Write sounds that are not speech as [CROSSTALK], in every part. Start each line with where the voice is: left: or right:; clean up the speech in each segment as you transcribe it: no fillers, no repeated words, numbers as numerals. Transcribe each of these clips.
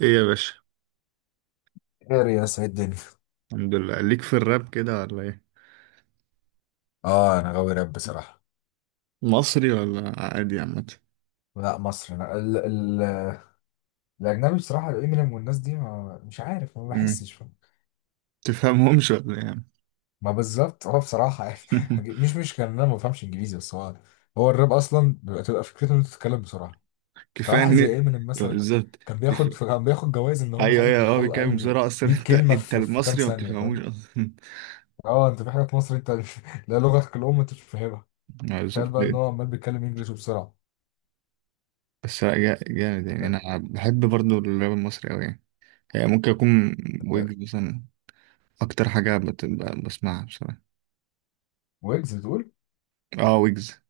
right: ايه يا باشا.
left: خير يا سيد الدنيا.
right: الحمد لله. ليك في الراب كده ولا ايه؟
left: اه انا غاوي راب بصراحه.
right: مصري ولا عادي عامة؟
left: لا مصر، أنا ال الاجنبي بصراحه، امينيم والناس دي، ما مش عارف، ما
right: امم
left: بحسش فاهم.
right: تفهمهمش ولا ايه يا عم؟
left: ما بالظبط هو بصراحه يعني [LAUGHS]
right: [LAUGHS]
left: مش كان، انا ما بفهمش انجليزي، بس هو الراب اصلا تبقى فكرته ان انت تتكلم بسرعه.
right: كفايه
left: فواحد
right: ان.
left: زي امينيم
right: آه،
left: مثلا
right: بالظبط.
left: كان بياخد
right: كفايه.
left: كان بياخد جوائز ان هو مش
right: ايوه
left: عارف
right: ايوه، هو
left: يخلق
right: بيتكلم
left: اقل من
right: بسرعه اصلا.
left: 100
right: [LAUGHS] انت
left: كلمه
right: انت
left: في كام
right: المصري ما
left: ثانيه،
right: بتفهموش
left: فاهم.
right: اصلا.
left: اه انت في حاجات مصر انت. [LAUGHS] لا، لغتك الام انت مش فاهمها.
right: [LAUGHS]
left: تخيل بقى ان
right: بالظبط.
left: هو عمال بيتكلم انجلش وبسرعه.
right: بس لا، جامد يعني.
left: لا،
right: انا بحب برضو الراب المصري قوي يعني. يعني ممكن اكون
left: انت،
right: ويجز مثلا، اكتر حاجه بسمعها بصراحه.
left: ويجز بتقول؟
right: اه ويجز.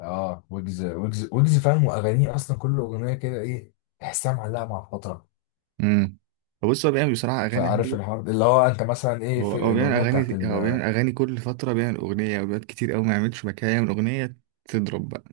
left: اه، ويجز ويجز ويجز، فاهم. واغانيه اصلا كل اغنيه كده ايه، تحسها معلقه مع الفتره.
right: امم بص، هو بيعمل بصراحه اغاني
left: فعارف
right: حلوه.
left: الحوار ده، اللي هو انت مثلا ايه
right: هو
left: في
right: هو بيعمل
left: الاغنيه بتاعت
right: اغاني، هو بيعمل اغاني كل فتره، بيعمل اغنيه. اوقات كتير قوي ما يعملش مكان يعمل اغنيه تضرب بقى.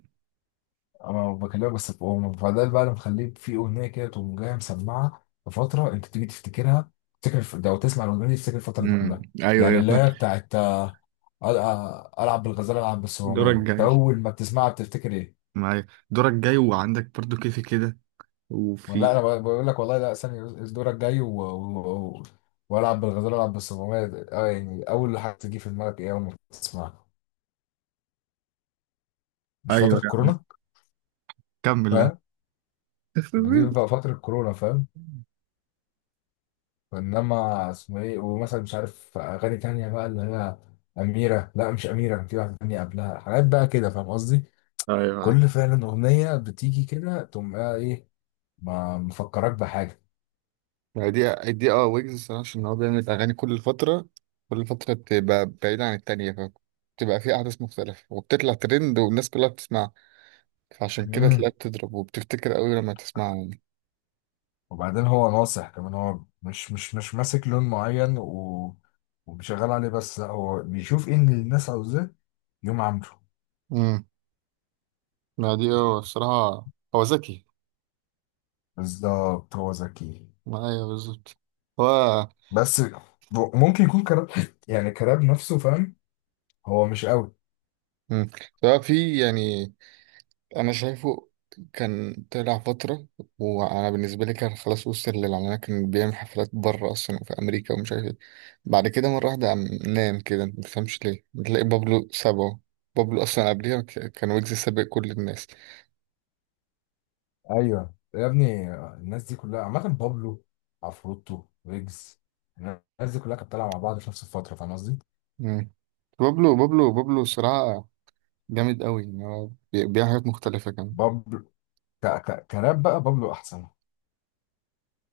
left: انا بكلمك بس بأم فده بقى، اللي مخليه في اغنيه كده تقوم جايه مسمعه لفتره انت تيجي تفتكرها. تفتكر لو تسمع الاغنيه دي تفتكر الفتره دي كلها.
right: ايوه
left: يعني
right: ايوه،
left: اللي
right: فاهم.
left: هي بتاعت آه، العب بالغزاله، العب بالصواميه،
right: دورك
left: انت
right: جاي،
left: اول ما بتسمعها بتفتكر ايه؟
right: معايا دورك جاي، وعندك برضو كيفي كده.
left: لا، انا
right: وفي
left: بقول لك والله، لا ثاني دورك جاي والعب بالغزال، العب بالصمامية. اه يعني اول حاجه تيجي في دماغك ايه اول ما تسمعها؟ مش
right: ايوه
left: فتره
right: يعني.
left: كورونا؟
right: كمل يا عم.
left: فاهم.
right: [LAUGHS]
left: دي فتره كورونا، فاهم. انما اسمه ايه، ومثلا مش عارف اغاني تانية بقى اللي هي اميره. لا مش اميره، كان في واحده تانية قبلها. حاجات بقى كده، فاهم قصدي.
right: ايوه معاك.
left: كل فعلا اغنيه بتيجي كده تقوم بقى ايه، ما مفكرك بحاجه.
right: ما دي اه ويجز. الصراحه عشان هو بيعمل اغاني كل فتره. كل فتره بتبقى بعيده عن التانيه، فبتبقى في احداث مختلفه وبتطلع ترند والناس كلها بتسمعها. فعشان كده تلاقيها بتضرب وبتفتكر قوي لما تسمعها.
left: وبعدين هو ناصح كمان، هو مش ماسك لون معين وبيشغل عليه بس، لا هو بيشوف ايه اللي الناس عاوزاه يقوم عامله.
right: يعني ما دي هو الصراحة. هو ذكي.
left: بالظبط هو ذكي،
right: ما أيوه بالظبط. هو.
left: بس ممكن يكون كراب، يعني كراب نفسه فاهم، هو مش قوي.
right: مم. هو في يعني. أنا شايفه كان طلع فترة. وأنا بالنسبة لي كان خلاص، وصل للعلانية، كان بيعمل حفلات بره أصلا وفي أمريكا ومش عارف إيه. بعد كده مرة واحدة قام نام كده، ما تفهمش ليه، بتلاقي بابلو سابه. بابلو أصلا قبليها كان ويجز سابق كل الناس.
left: ايوه يا ابني، الناس دي كلها عامة، بابلو، عفروتو، ويجز، الناس دي كلها كانت طالعة مع بعض في نفس الفترة، فاهم قصدي؟
right: مم. بابلو بابلو بابلو صراحة جامد قوي يعني هو. بيعمل حاجات مختلفة كمان.
left: بابلو كراب بقى، بابلو أحسن.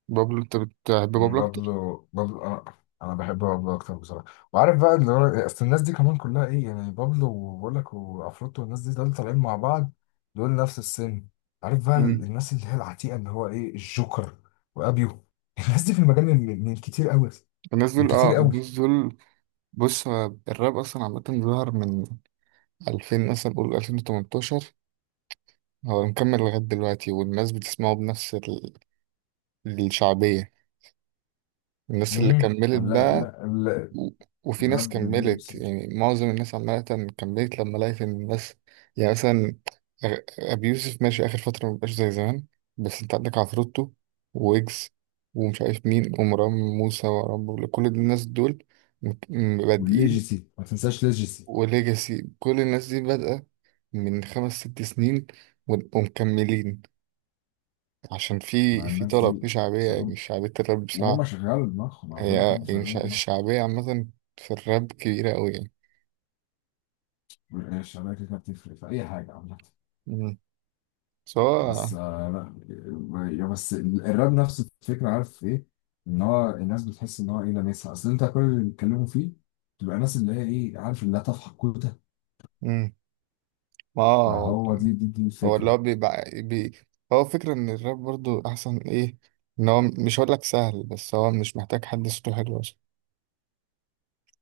right: بابلو؟ أنت بتحب
left: مم،
right: بابلو أكتر؟
left: بابلو انا، انا بحب بابلو اكتر بصراحه. وعارف بقى اللي هو اصل الناس دي كمان كلها ايه، يعني بابلو، وبقول لك، وعفروتو، والناس دي، دول طالعين مع بعض، دول نفس السن. عارف بقى الناس اللي هي العتيقه، اللي هو ايه، الجوكر، وابيو. [LAUGHS] الناس دي في المجال من كتير قوي، من كتير قوي.
right: الناس دول. بص هو الراب اصلا عامة ظهر من 2000 مثلا، قول 2018. هو مكمل لغاية دلوقتي، والناس بتسمعه بنفس الشعبية. الناس اللي
left: امم،
right: كملت
left: لا
right: بقى.
left: لا لا،
right: و- وفي ناس
left: الراب جميل
right: كملت
left: بس.
right: يعني، معظم الناس عامة كملت لما لقيت ان الناس، يعني مثلا أبي يوسف ماشي آخر فترة، مبقاش زي زمان. بس انت عندك عفروتو، ويجز، ومش عارف مين، ومروان موسى، ومروان بابلو، كل الناس دول مت- بادئين.
left: والليجيسي، ما تنساش ليجيسي.
right: وليجاسي، كل الناس دي بادئة من خمس ست سنين، ومكملين، عشان في
left: مع الناس
right: طلب،
left: دي،
right: في شعبية،
left: أصل
right: يعني
left: هم-
right: شعبية الراب بصراحة.
left: وهم شغال دماغهم، انا بقول لك
right: هي
left: هم
right: يعني
left: شغال دماغهم.
right: الشعبية عامة في الراب كبيرة أوي يعني.
left: الشغاله كده بتفرق في اي حاجه عامه.
right: مم.
left: بس
right: سواء.
left: آه، لا يا بس الراب نفس الفكرة، عارف ايه، ان هو الناس بتحس ان هو ايه، لامسها. اصل انت كل اللي بيتكلموا فيه تبقى ناس اللي هي ايه، عارف، اللي لا تفحق كوته.
right: مم. ما هو،
left: فهو دي
right: هو اللي
left: الفكرة.
right: هو بيبقى بي. هو فكرة إن الراب برضو أحسن إيه؟ إن هو مش هقولك سهل، بس هو مش محتاج حد صوته حلو أصلا،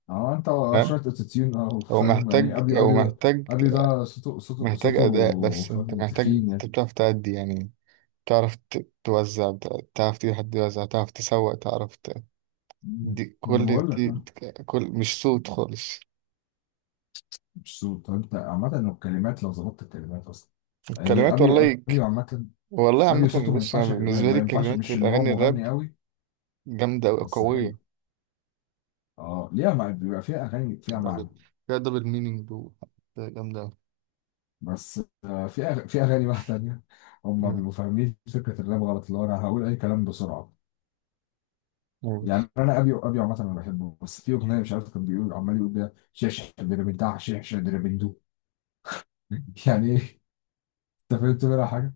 left: اه انت
right: فاهم؟
left: شوية اوتوتيون، اه فاهم يعني. ابي
right: هو
left: ابي ده،
right: محتاج،
left: ابي ده صوته صوته
right: محتاج أداء.
left: صوته
right: بس أنت
left: فاهم،
right: محتاج،
left: تخين
right: أنت
left: يعني.
right: بتعرف تأدي يعني. تعرف توزع، تعرف تجيب حد يوزع، تعرف تسوق، تعرف
left: مم.
right: دي
left: انا
right: كل
left: بقول لك
right: دي،
left: اه،
right: مش صوت خالص.
left: مش صوت. طب انت عامة لو الكلمات، لو ظبطت الكلمات اصلا. يعني
right: الكلمات
left: ابي
right: والله
left: ابي عامة،
right: والله
left: ابي
right: عامة،
left: صوته ما
right: بص
left: ينفعش،
right: أنا
left: ما
right: بالنسبة لي
left: ما ينفعش،
right: كلمات
left: مش اللي هو
right: الأغاني الراب
left: مغني قوي،
right: جامدة أوي،
left: بس حلو.
right: قوية
left: اه ليها بيبقى فيها اغاني فيها
right: أوي.
left: معنى.
right: فيها دبل مينينج جامدة أوي.
left: بس آه، في في اغاني بقى تانية، هم
right: مم.
left: بيبقوا فاهمين فكره الراب غلط، اللي هو انا هقول اي كلام بسرعه.
right: مم.
left: يعني انا ابي عامه انا بحبه، بس في اغنيه مش عارف كان بيقول، عمال يقول بيها شيش دربندع شيش دربندو. [LAUGHS] يعني ايه؟ انت فهمت منها حاجه؟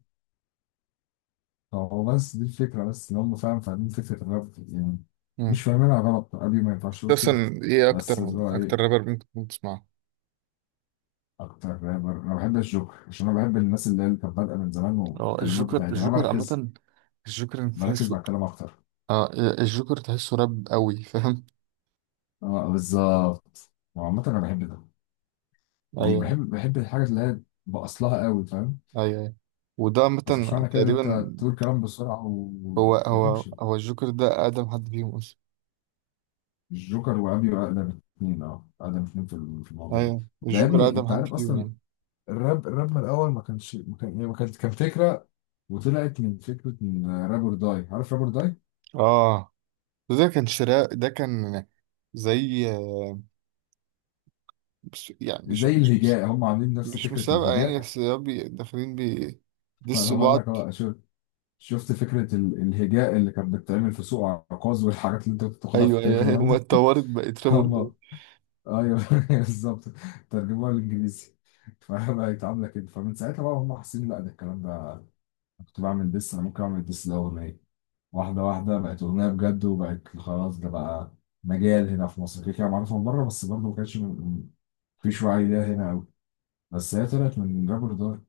left: هو بس دي الفكره، بس ان هم فاهمين فكره الراب يعني،
right: مم.
left: مش فاهمينها غلط. ابي ما ينفعش يقول كده.
right: أصلا إيه
left: بس اللي هو
right: أكتر
left: ايه،
right: رابر ممكن تسمعه؟
left: اكتر رابر انا بحب الجوكر، عشان انا بحب الناس اللي هي اللي كانت بادئه من زمان،
right: اه
left: والكلمات بتاعتها.
right: الجوكر
left: يعني انا
right: الجوكر
left: بركز،
right: عامة، الجوكر
left: بركز
right: تحسه.
left: مع الكلام اكتر.
right: اه الجوكر تحسه راب قوي، فاهم؟
left: اه بالظبط، وعامة انا بحب ده. يعني
right: ايوه
left: بحب، بحب الحاجة اللي هي باصلها قوي فاهم.
right: ايوه أيوة. وده
left: بس مش
right: مثلا
left: معنى كده ان انت
right: تقريبا.
left: تقول كلام بسرعة
right: هو
left: وما
right: هو
left: تفهموش يعني.
right: هو الجوكر ده أقدم حد فيهم أصلا.
left: الجوكر وابي اقدم اتنين، اه اقدم اتنين في في الموضوع ده.
right: أيوة
left: ده يا
right: الجوكر
left: ابني
right: أقدم
left: انت
right: حد
left: عارف
right: فيهم
left: اصلا
right: يعني.
left: الراب، الراب من الاول ما كانش، ما كان يعني ما كانت كان فكرة، وطلعت من فكرة من رابر داي. عارف رابر داي؟
right: آه، ده كان شراء. ده كان زي يعني
left: زي الهجاء، هم عاملين نفس
right: مش
left: فكرة
right: مسابقة يعني.
left: الهجاء.
right: بس هو داخلين بي
left: [LAUGHS] فانا
right: دسوا
left: بقول
right: بعض.
left: لك اه، شفت فكرة الهجاء اللي كانت بتتعمل في سوق عكاظ والحاجات اللي انت كنت بتاخدها في
right: أيوة
left: التاريخ
right: أيوة أيوة،
left: زمان
right: هما
left: دي. [LAUGHS]
right: اتطورت بقت رابر ده.
left: هما، ايوه [LAUGHS] بالظبط، ترجموها للانجليزي فبقت [LAUGHS] عاملة كده. فمن ساعتها بقى هم حاسين، لا ده الكلام ده كنت بعمل ديس، انا ممكن اعمل ديس ده اغنية. واحدة واحدة بقت اغنية بجد، وبقت خلاص ده بقى مجال، هنا في مصر كده كده، معروفة من بره بس برضه ما كانش مفيش وعي ليها هنا قوي. بس هي طلعت من رابر دار،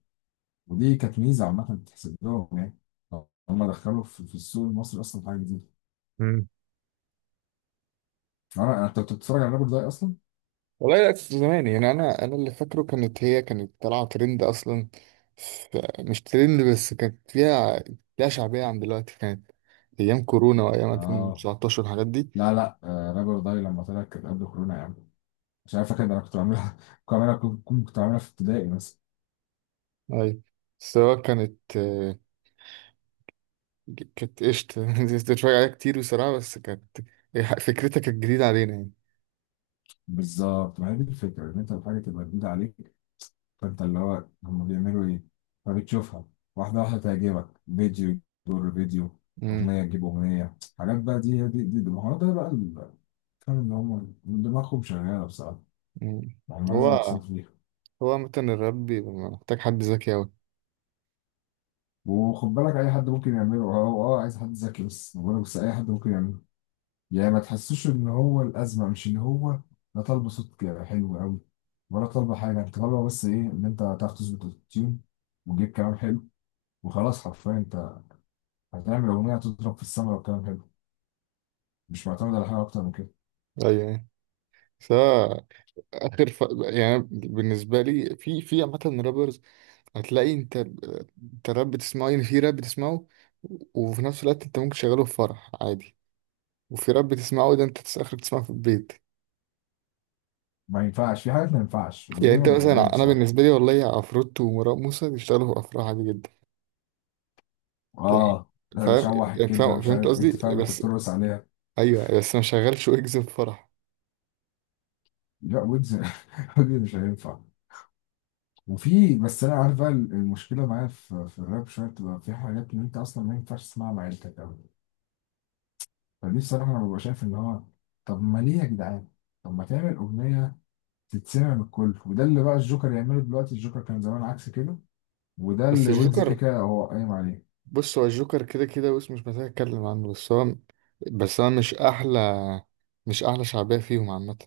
left: ودي كانت ميزة عامة تحسب لهم يعني. هم دخلوا في في السوق المصري اصلا حاجة جديدة.
right: مم.
left: اه انت كنت بتتفرج على رابر داي اصلا؟
right: والله لا، كنت زمان يعني. أنا اللي فاكره، كانت هي كانت طالعة ترند أصلا. مش ترند بس، كانت فيها، ليها شعبية عن دلوقتي. كانت أيام كورونا وأيام
left: اه
right: 2019 الحاجات دي.
left: لا لا آه، رابر داي لما طلعت كانت قبل كورونا يا عم. مش عارف فاكر، ده انا كنت بعملها [LAUGHS] كنت بعملها، كنت كنت بعملها في ابتدائي مثلا.
right: أي السواقة كانت كانت قشطة. [LAUGHS] كنت بتفرج عليها كتير بصراحة، بس كانت فكرتها كانت جديدة علينا يعني.
left: بالظبط، ما هي دي الفكره، ان انت الحاجه تبقى جديده عليك، فانت اللي هو هم بيعملوا ايه؟ فبتشوفها، واحده واحده تعجبك، فيديو يجر فيديو،
right: مم.
left: اغنيه تجيب اغنيه. حاجات بقى دي. ما هو ده بقى فاهم ان هم دماغهم شغاله بصراحه،
right: مم.
left: يعني ما
right: هو
left: لازم يكسبوا فيها.
right: هو مثلا الراب بيبقى محتاج حد ذكي أوي.
left: وخد بالك اي حد ممكن يعمله. اه اه عايز حد ذكي، بس بقول لك بس اي حد ممكن يعمله. يعني ما تحسوش ان هو الازمه مش ان هو لا طالبه صوت حلو قوي، ولا طالبه حاجه. انت طالبه بس ايه، ان انت تعرف تظبط التيون، وتجيب كلام حلو، وخلاص. حرفيا انت هتعمل اغنيه تضرب في السما لو كلام حلو، مش معتمد على حاجه اكتر من كده.
right: أيوة يعني. سواء آخر يعني بالنسبة لي في عامة رابرز، هتلاقي أنت راب بتسمعه، يعني في راب بتسمعه وفي نفس الوقت أنت ممكن تشغله في فرح عادي، وفي راب بتسمعه ده أنت آخرك تسمعه في البيت.
left: ما ينفعش، في حاجات ما ينفعش
right: يعني
left: ودي
right: انت
left: ما بحبهاش
right: مثلا، انا
left: بصراحه.
right: بالنسبه لي والله عفروت ومروان موسى يشتغلوا افراح عادي جدا يعني،
left: اه ده
right: فاهم؟
left: شوح
right: يعني
left: الكبده
right: فاهم
left: مش
right: فهمت
left: عارف ايه،
right: قصدي؟
left: تفهم انت
right: بس
left: بترقص عليها.
right: ايوه، بس ما شغلش ويجز في فرح.
left: لا ويجز، [LAUGHS] ويجز مش هينفع. وفي بس انا عارف بقى المشكله معايا في في الراب، شويه بتبقى في حاجات ان انت اصلا ما ينفعش تسمعها مع عيلتك قوي. فدي الصراحة، أنا ببقى شايف إن هو، طب ما ليه يا جدعان؟ طب ما تعمل أغنية تتسمع من الكل، وده اللي بقى الجوكر يعمله دلوقتي. الجوكر كان زمان عكس كده، وده
right: بس
left: اللي ويجز
right: الجوكر،
left: كيكا هو قايم عليه.
right: بص هو الجوكر كده كده، بص مش محتاج اتكلم عنه، بس هو. بس انا مش احلى شعبيه فيهم عامه.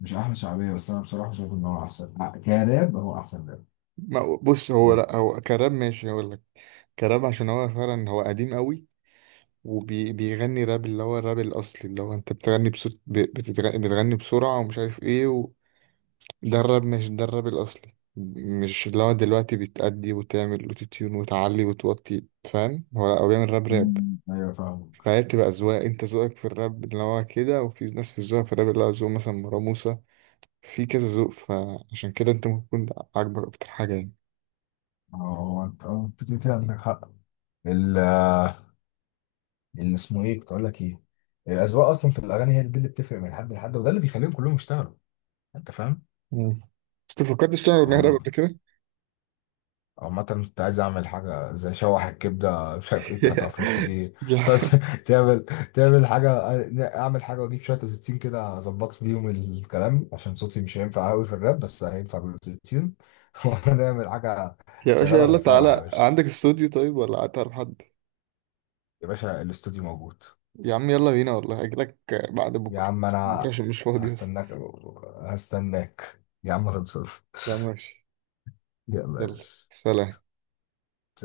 left: مش أحلى شعبية، بس أنا بصراحة شايف إن هو أحسن كراب، هو أحسن راب.
right: بص هو لا، هو كراب ماشي هقول لك. كراب عشان هو فعلا هو قديم قوي، وبيغني راب اللي هو الراب الاصلي، اللي هو انت بتغني بصوت بتغني بسرعه ومش عارف ايه. درب مش درب الأصلي، مش اللي هو دلوقتي بتأدي وتعمل وتتيون وتعلي وتوطي، فاهم؟ هو لأ، هو بيعمل راب راب.
left: أمم، أيوه فاهمك.
right: فهي بتبقى أذواق، أنت ذوقك في الراب اللي هو كده، وفي ناس في الذوق في الراب اللي هو ذوق مثلا مروة موسى. في كذا ذوق، فعشان كده أنت ممكن تكون عاجبك أكتر حاجة يعني.
left: أه هو، أنت أه أنت كده كده عندك حق. ال- اللي اسمه إيه كنت أقول لك إيه، الأذواق أصلا في الأغاني هي دي اللي بتفرق من حد لحد، وده اللي بيخليهم كلهم يشتغلوا. أنت
right: مم. بس أنت فكرتش تعمل أغنية راب
left: فاهم؟
right: قبل كده؟
left: عامة كنت عايز أعمل حاجة زي شوح الكبدة مش عارف إيه بتاعت عفروتو
right: [LAUGHS]
left: دي،
right: يا
left: فتعمل [LAUGHS] تعمل تعمل حاجة، أعمل حاجة وأجيب شوية بروتين كده أظبط بيهم الكلام، عشان صوتي مش هينفع أوي في الراب بس هينفع بالبروتين [LAUGHS] ونعمل حاجة.
right: يا باشا،
left: شغالة في
right: يلا
left: الفرح يا
right: تعالى
left: باشا.
right: عندك استوديو طيب ولا تعرف حد؟
left: يا باشا الاستوديو موجود.
right: يا عم يلا بينا، والله أجيلك بعد
left: يا
right: بكرة.
left: عم
right: بكرة
left: أنا
right: عشان مش فاضي بس.
left: هستناك، هستناك يا عم، خلصان [LAUGHS]
right: يا عم ماشي،
left: يلا يا
right: يلا،
left: باشا.
right: سلام.